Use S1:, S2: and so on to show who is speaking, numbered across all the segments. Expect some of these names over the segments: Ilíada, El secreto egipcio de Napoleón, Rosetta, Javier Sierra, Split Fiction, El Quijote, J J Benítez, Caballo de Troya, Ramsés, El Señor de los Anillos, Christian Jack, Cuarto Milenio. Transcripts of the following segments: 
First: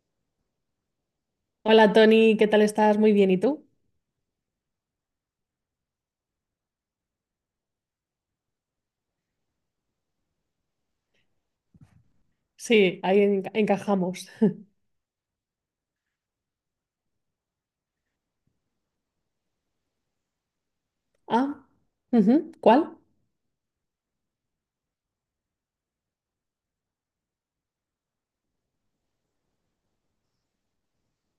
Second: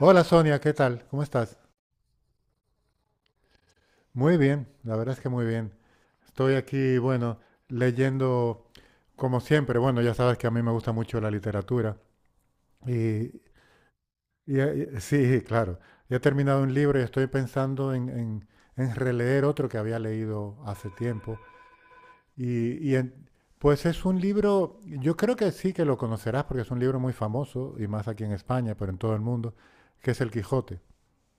S1: Hola Sonia, ¿qué tal? ¿Cómo estás?
S2: Hola Tony, ¿qué tal estás? Muy bien, ¿y tú?
S1: Muy bien, la verdad es que muy bien. Estoy aquí, bueno, leyendo como siempre. Bueno, ya sabes que a mí me gusta mucho la literatura.
S2: Sí, ahí
S1: Y,
S2: encajamos.
S1: y, eh, sí, claro. Ya he terminado un libro y estoy pensando en, en releer otro que había leído hace tiempo.
S2: Ah, ujú,
S1: Y, y
S2: ¿cuál?
S1: en- pues es un libro, yo creo que sí que lo conocerás porque es un libro muy famoso, y más aquí en España, pero en todo el mundo, que es El Quijote.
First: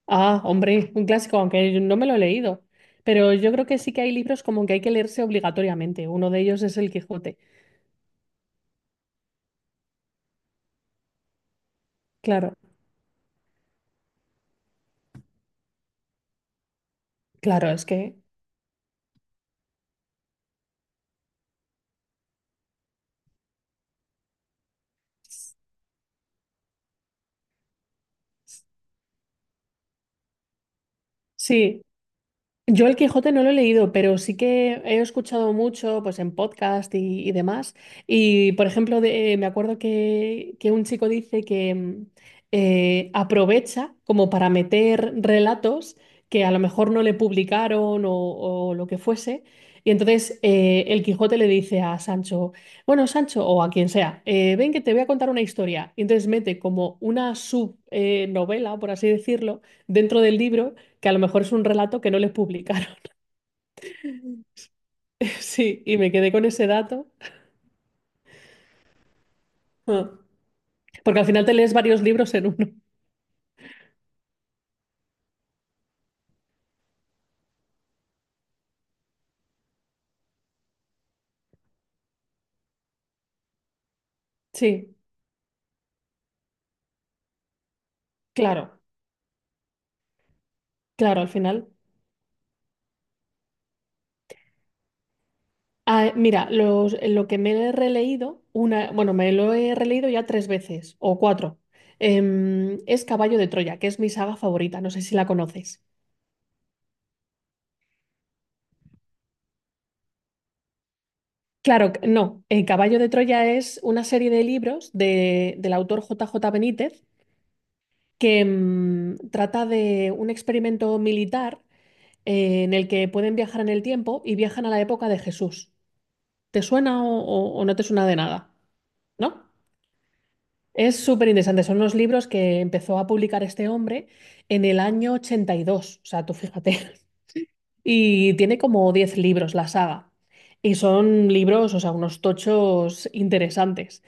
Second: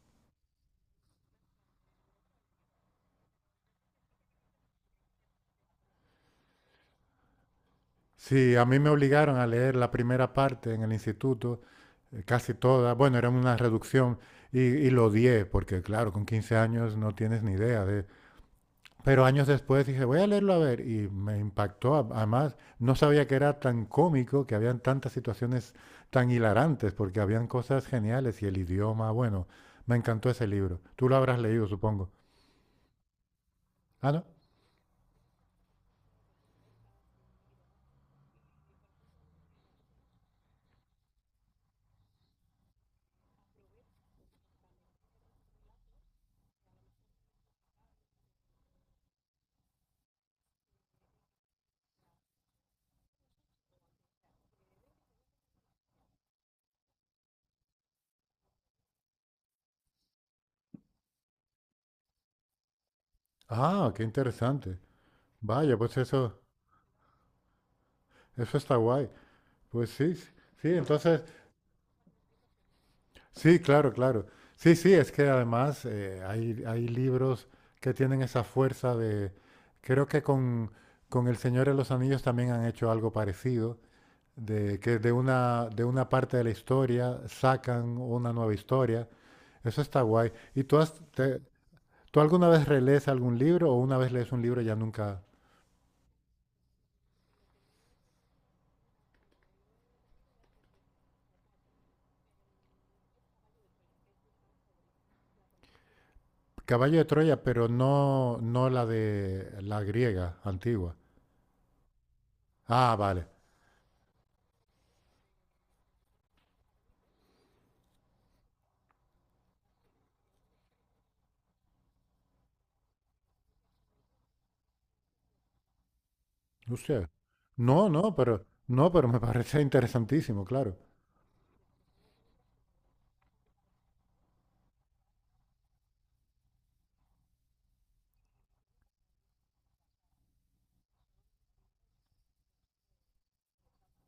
S2: Ah, hombre, un clásico, aunque yo no me lo he leído. Pero yo creo que sí que hay libros como que hay que leerse obligatoriamente. Uno de ellos es El Quijote.
S1: Sí, a mí me obligaron a leer la primera parte en el instituto, casi
S2: Claro,
S1: toda, bueno, era una reducción y lo odié, porque claro, con 15 años no tienes ni
S2: claro,
S1: idea
S2: es
S1: de.
S2: que
S1: Pero años después dije, voy a leerlo a ver, y me impactó, además no sabía que era tan cómico, que habían tantas situaciones tan hilarantes, porque habían cosas geniales y el idioma, bueno, me encantó ese libro. Tú lo habrás leído,
S2: sí.
S1: supongo.
S2: Yo el Quijote no lo he leído,
S1: Ah,
S2: pero
S1: ¿no?
S2: sí que he escuchado mucho pues en podcast y demás. Y por ejemplo, me acuerdo que un chico dice que aprovecha como para meter relatos que a lo mejor no le publicaron o lo que fuese. Y entonces el Quijote le dice a Sancho, bueno, Sancho, o a quien sea, ven que te voy a contar una historia. Y entonces mete como una subnovela, por así decirlo, dentro del libro que a lo mejor es un relato que no les publicaron.
S1: Ah, qué interesante. Vaya,
S2: Sí,
S1: pues
S2: y me quedé
S1: eso,
S2: con ese dato.
S1: eso está guay. Pues
S2: Ah,
S1: sí, sí, sí,
S2: porque
S1: entonces.
S2: al final te lees varios libros en uno.
S1: Sí, claro, claro. Sí, sí, es que además hay libros que tienen esa fuerza de. Creo que con El Señor de los Anillos también han hecho algo parecido, de
S2: Sí,
S1: que de una parte de la historia sacan una nueva
S2: claro,
S1: historia. Eso está guay. ¿Y tú,
S2: claro, al final.
S1: tú alguna vez relees algún libro o una vez lees un libro y ya nunca?
S2: Ah, mira, lo que me he releído, una, bueno, me lo he releído ya tres veces o cuatro, es Caballo de Troya, que es mi saga favorita, no sé si la conoces.
S1: Caballo de Troya, pero no, no la de la griega antigua.
S2: Claro, no, el
S1: Ah,
S2: Caballo de
S1: vale.
S2: Troya es una serie de libros del autor J J Benítez que trata de un experimento militar en el que pueden viajar en el tiempo y viajan a la época de Jesús. ¿Te suena o,
S1: Hostia.
S2: o no te
S1: No,
S2: suena
S1: no,
S2: de
S1: pero
S2: nada?
S1: no, pero me
S2: ¿No?
S1: parece interesantísimo, claro.
S2: Es súper interesante. Son unos libros que empezó a publicar este hombre en el año 82. O sea, tú fíjate. Y tiene como 10 libros la saga. Y son libros, o sea, unos tochos interesantes.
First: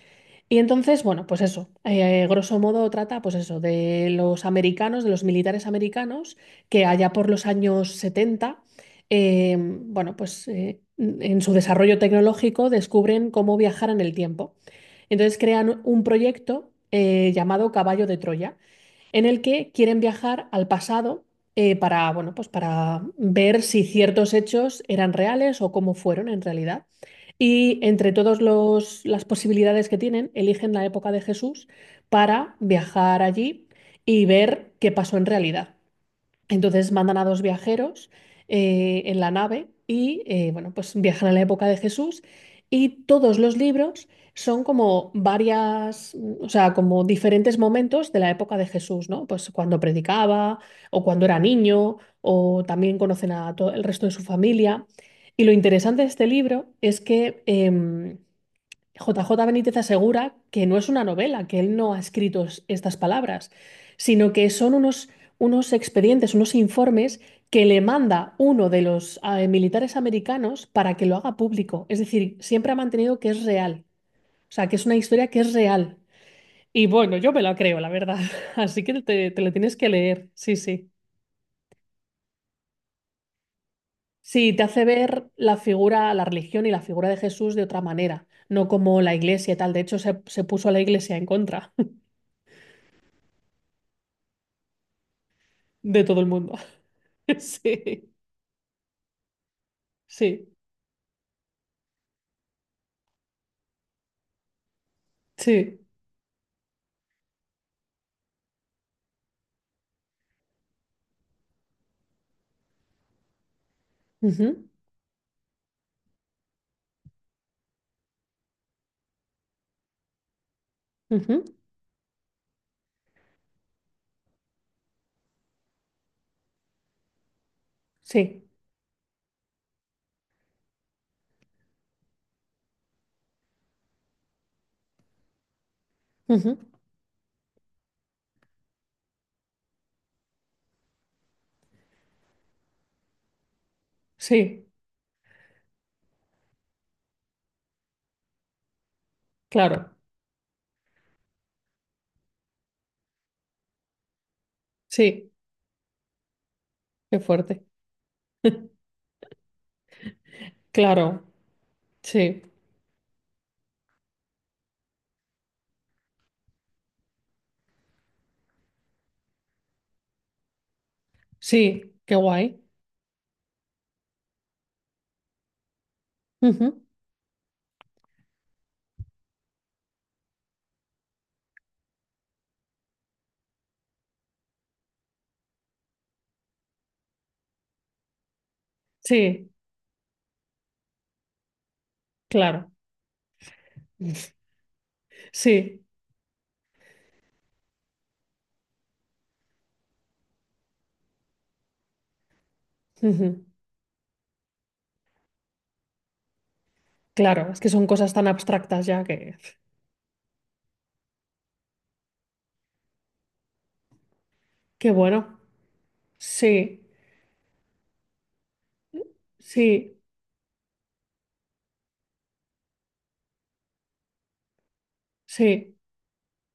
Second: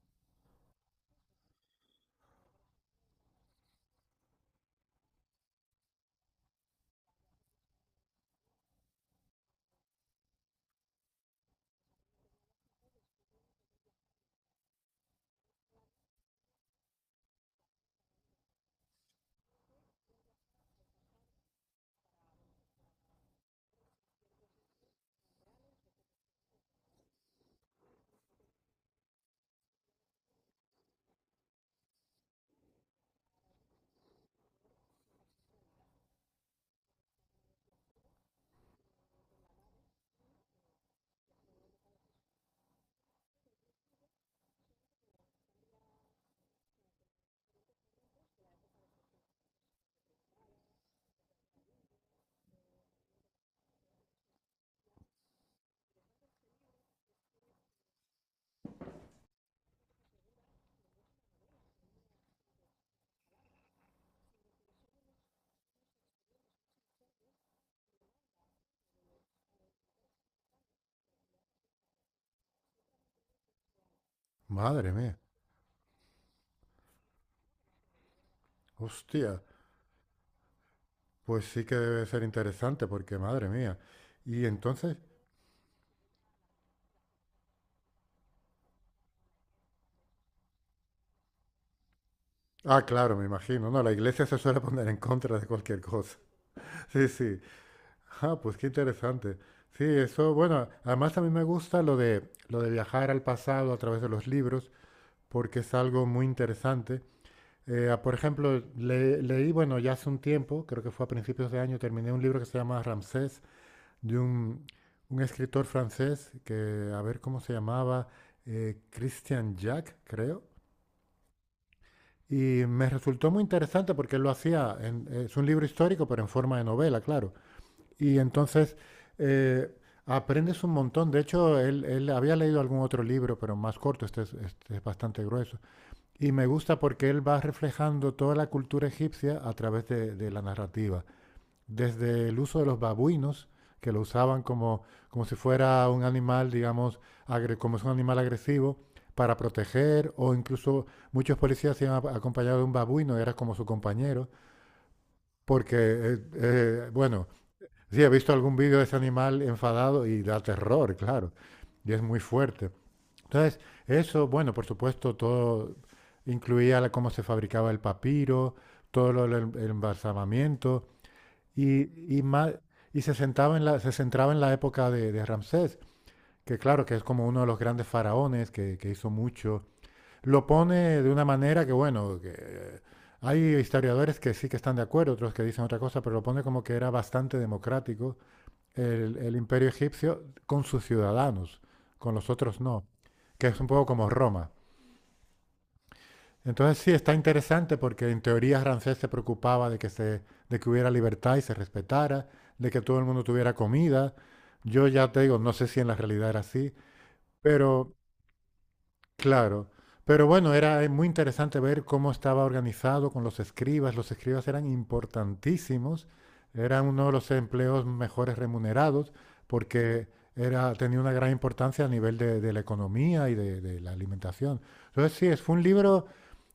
S2: Y entonces, bueno, pues eso, grosso modo trata, pues eso, de los americanos, de los militares americanos, que allá por los años 70, eh, bueno, pues en su desarrollo tecnológico descubren cómo viajar en el tiempo. Entonces crean un proyecto llamado Caballo de Troya, en el que quieren viajar al pasado para, bueno, pues para ver si ciertos hechos eran reales o cómo fueron en realidad. Y entre todas las posibilidades que tienen, eligen la época de Jesús para viajar allí y ver qué pasó en realidad. Entonces mandan a dos viajeros en la nave y bueno, pues viajan a la época de Jesús, y todos los libros son como varias, o sea, como diferentes momentos de la época de Jesús, ¿no? Pues cuando predicaba o cuando era niño, o también conocen a todo el resto de su familia. Y lo interesante de este libro es que JJ Benítez asegura que no es una novela, que él no ha escrito estas palabras, sino que son unos, expedientes, unos informes que le manda uno de los militares americanos para que lo haga público. Es decir, siempre ha mantenido que es real, o sea, que es
S1: Madre
S2: una
S1: mía.
S2: historia que es real. Y bueno, yo me la creo, la verdad. Así que te
S1: Hostia.
S2: lo tienes que leer, sí, sí.
S1: Pues sí que debe ser interesante, porque madre mía. Y
S2: Sí, te hace
S1: entonces,
S2: ver la figura, la religión y la figura de Jesús de otra manera, no como la iglesia y tal. De hecho, se puso a la iglesia en contra
S1: ah, claro, me imagino. No, la iglesia se suele poner en contra de cualquier
S2: de
S1: cosa.
S2: todo el mundo.
S1: Sí, sí.
S2: Sí,
S1: Ah, pues qué interesante. Sí, eso,
S2: sí,
S1: bueno, además a mí me gusta lo de viajar al pasado a través de los libros, porque es
S2: sí.
S1: algo muy interesante. Ah, por ejemplo, leí, bueno, ya hace un tiempo, creo que fue a principios de año, terminé un libro que se llama Ramsés de
S2: Ujú,
S1: un escritor francés que, a ver cómo se llamaba, Christian Jack, creo.
S2: ujú,
S1: Y me resultó muy interesante porque él lo hacía, es un libro histórico, pero en forma de novela, claro. Y
S2: sí,
S1: entonces eh, aprendes un montón. De hecho, él había leído algún otro libro, pero más corto, este es bastante grueso. Y me
S2: ujú,
S1: gusta porque él va reflejando toda la cultura egipcia a través de la narrativa desde el uso de los babuinos, que lo usaban
S2: sí,
S1: como si fuera un animal, digamos, como es un animal agresivo, para
S2: claro,
S1: proteger, o incluso muchos policías se han acompañado de un babuino, era como su compañero,
S2: sí,
S1: porque,
S2: qué
S1: bueno,
S2: fuerte.
S1: sí, he visto algún vídeo de ese animal enfadado y da terror,
S2: Claro,
S1: claro, y es muy
S2: sí,
S1: fuerte. Entonces, eso, bueno, por supuesto, todo incluía cómo se fabricaba el papiro, todo lo del embalsamamiento,
S2: sí, qué
S1: más,
S2: guay.
S1: sentaba en se centraba en la época de Ramsés, que
S2: Ujú,
S1: claro, que es como uno de los grandes faraones que hizo mucho. Lo pone de una manera que, bueno, que, hay historiadores que sí que están de acuerdo, otros que dicen otra cosa, pero lo pone como que era bastante democrático el
S2: sí,
S1: imperio egipcio con sus ciudadanos, con los otros
S2: claro,
S1: no, que es un poco como Roma.
S2: sí,
S1: Entonces sí, está interesante porque en teoría Ramsés se preocupaba de que hubiera libertad y se respetara, de que todo el mundo
S2: ujú,
S1: tuviera comida. Yo ya te digo, no sé si en la realidad era así,
S2: claro, es que son
S1: pero
S2: cosas tan abstractas ya, que,
S1: claro. Pero bueno, era muy interesante ver cómo estaba organizado con los escribas. Los escribas eran
S2: qué bueno.
S1: importantísimos,
S2: Sí,
S1: eran uno de los empleos mejores remunerados
S2: sí,
S1: porque tenía una gran importancia a nivel de la economía y de la alimentación. Entonces sí, fue un
S2: sí,
S1: libro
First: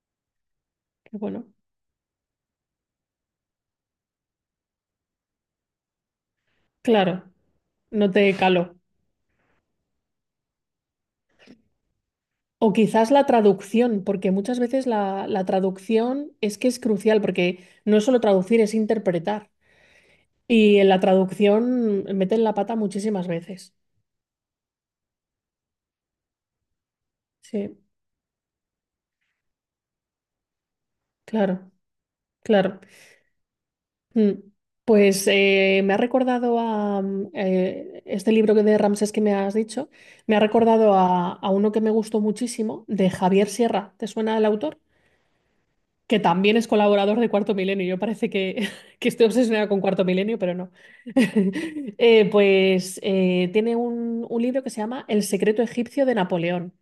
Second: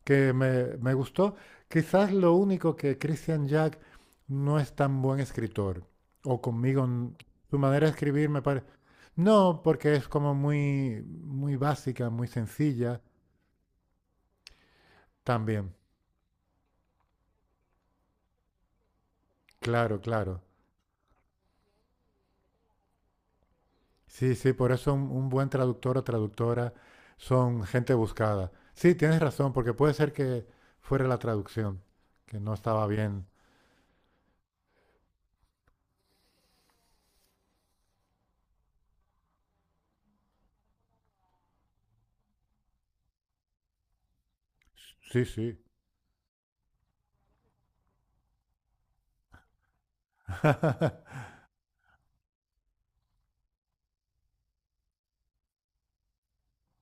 S1: que me
S2: qué
S1: gustó.
S2: bueno.
S1: Quizás lo único que Christian Jack no es tan buen escritor, o conmigo,
S2: Claro,
S1: su manera de
S2: no
S1: escribir
S2: te
S1: me parece.
S2: calo.
S1: No, porque es como muy, muy básica, muy
S2: O
S1: sencilla.
S2: quizás la traducción, porque muchas veces la
S1: También,
S2: traducción es que es crucial, porque no es solo traducir, es interpretar.
S1: claro, claro.
S2: Y en la traducción meten la pata muchísimas veces.
S1: Sí, sí, por eso un buen traductor o traductora son
S2: Sí,
S1: gente buscada. Sí, tienes razón, porque puede ser que fuera la
S2: claro,
S1: traducción, que no
S2: claro.
S1: estaba bien.
S2: Mm. Pues me ha recordado a, este libro que de Ramsés que me has dicho, me ha recordado a uno que me gustó muchísimo, de Javier Sierra. ¿Te suena el autor?
S1: Sí, sí.
S2: Que también es colaborador de Cuarto Milenio. Yo parece que, que estoy obsesionada con Cuarto Milenio, pero no. Pues tiene un libro que se llama El secreto egipcio de Napoleón.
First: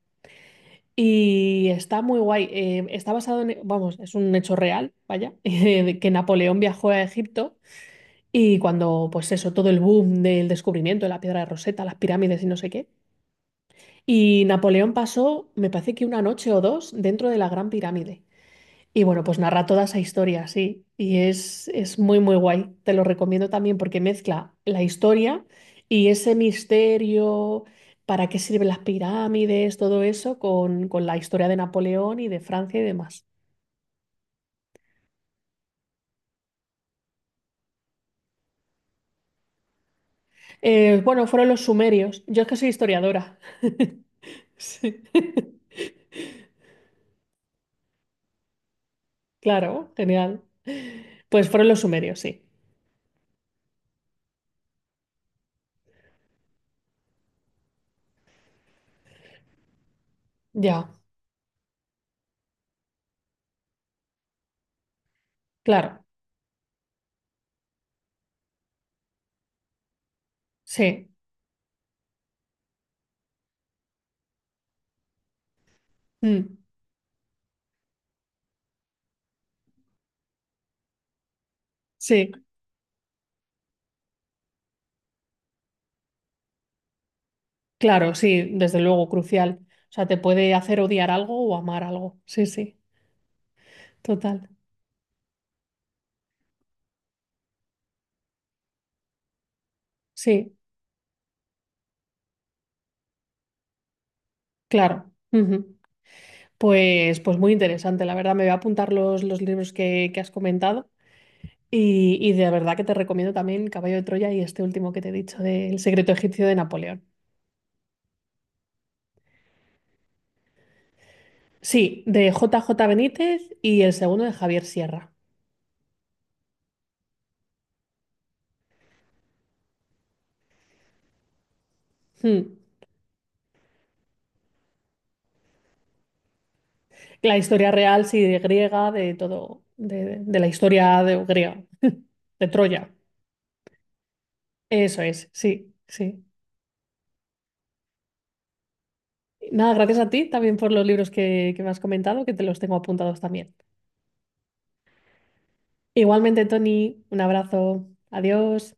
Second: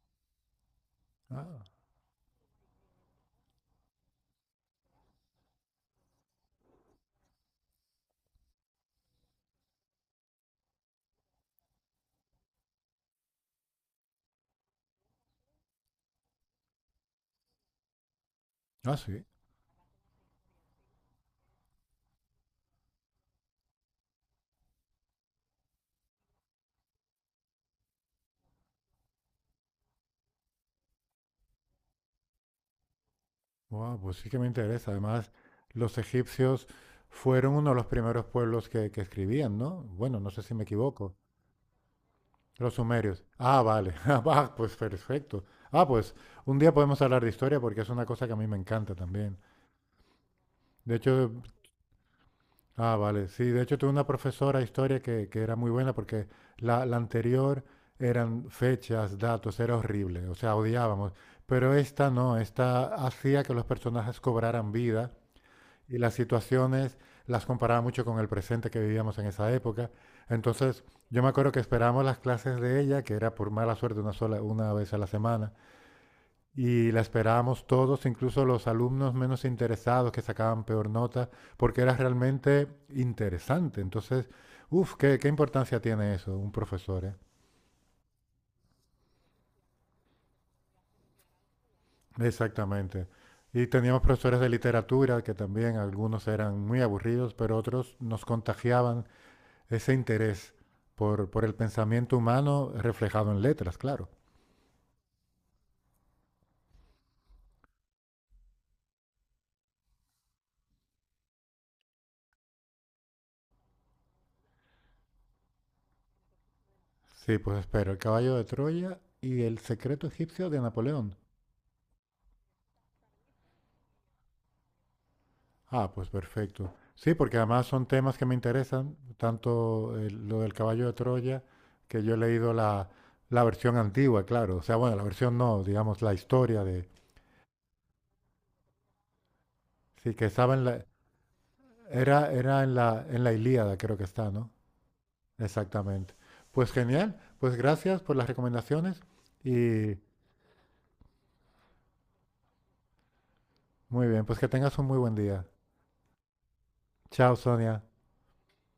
S1: Ah,
S2: Y está muy guay. Está basado en, vamos, es un hecho real, vaya, de que Napoleón viajó a Egipto y, cuando, pues eso, todo el boom del descubrimiento de la piedra de Rosetta, las pirámides y no sé qué. Y Napoleón pasó, me parece que una noche o dos, dentro de la Gran Pirámide.
S1: ah,
S2: Y
S1: sí.
S2: bueno, pues narra toda esa historia, sí. Y es muy, muy guay. Te lo recomiendo también porque mezcla la historia y ese misterio, para qué sirven las pirámides, todo eso, con, la historia de Napoleón y de Francia y demás.
S1: Wow, pues sí que me interesa. Además, los egipcios fueron uno de los primeros pueblos que escribían, ¿no? Bueno, no sé si me
S2: Eh,
S1: equivoco.
S2: bueno, fueron los sumerios. Yo es que soy
S1: Los sumerios.
S2: historiadora.
S1: Ah, vale. Ah, va, pues
S2: Sí.
S1: perfecto. Ah, pues un día podemos hablar de historia porque es una cosa que a mí me encanta también.
S2: Claro, genial.
S1: De hecho,
S2: Pues fueron los sumerios, sí.
S1: ah, vale. Sí, de hecho tuve una profesora de historia que era muy buena porque la anterior eran fechas, datos, era horrible. O sea,
S2: Ya,
S1: odiábamos. Pero esta no, esta hacía que los personajes cobraran vida y
S2: claro.
S1: las situaciones las comparaba mucho con el presente que vivíamos en esa época. Entonces,
S2: Sí.
S1: yo me acuerdo que esperábamos las clases de ella, que era por mala suerte una sola una vez a la semana,
S2: Mm.
S1: y la esperábamos todos, incluso los alumnos menos interesados que sacaban peor nota, porque era
S2: Sí.
S1: realmente interesante. Entonces, uff, ¿qué importancia tiene eso, un profesor, ¿eh?
S2: Claro, sí, desde luego, crucial. O sea, te puede hacer odiar algo o amar algo. Sí, sí,
S1: Exactamente. Y teníamos profesores de
S2: total.
S1: literatura que también algunos eran muy aburridos, pero otros nos contagiaban ese interés
S2: Sí,
S1: por el pensamiento humano reflejado en letras, claro.
S2: claro. Ujú. Pues muy interesante, la verdad. Me voy a apuntar los libros que has comentado, y de verdad que te recomiendo también Caballo de Troya y este último que te he dicho, de El secreto egipcio de Napoleón.
S1: Sí, pues espero, el caballo de Troya y el secreto egipcio de Napoleón.
S2: Sí, de J J Benítez, y el segundo de Javier Sierra.
S1: Ah, pues perfecto. Sí, porque además son temas que me interesan, tanto lo del caballo de Troya, que yo he leído
S2: Mm.
S1: la versión antigua, claro. O sea, bueno, la versión no, digamos, la historia de.
S2: La historia real, sí, de griega, de todo,
S1: Sí,
S2: de,
S1: que
S2: de la
S1: estaba en la.
S2: historia de, griega,
S1: Era,
S2: de
S1: era en
S2: Troya.
S1: la Ilíada, creo que está, ¿no?
S2: Eso es, sí,
S1: Exactamente.
S2: sí.
S1: Pues genial, pues gracias por las recomendaciones
S2: Nada,
S1: y
S2: gracias a ti también por los libros que me has comentado, que te los tengo apuntados también.
S1: muy bien, pues que tengas un muy buen día.
S2: Igualmente, Tony, un
S1: Chao, Sonia.
S2: abrazo. Adiós.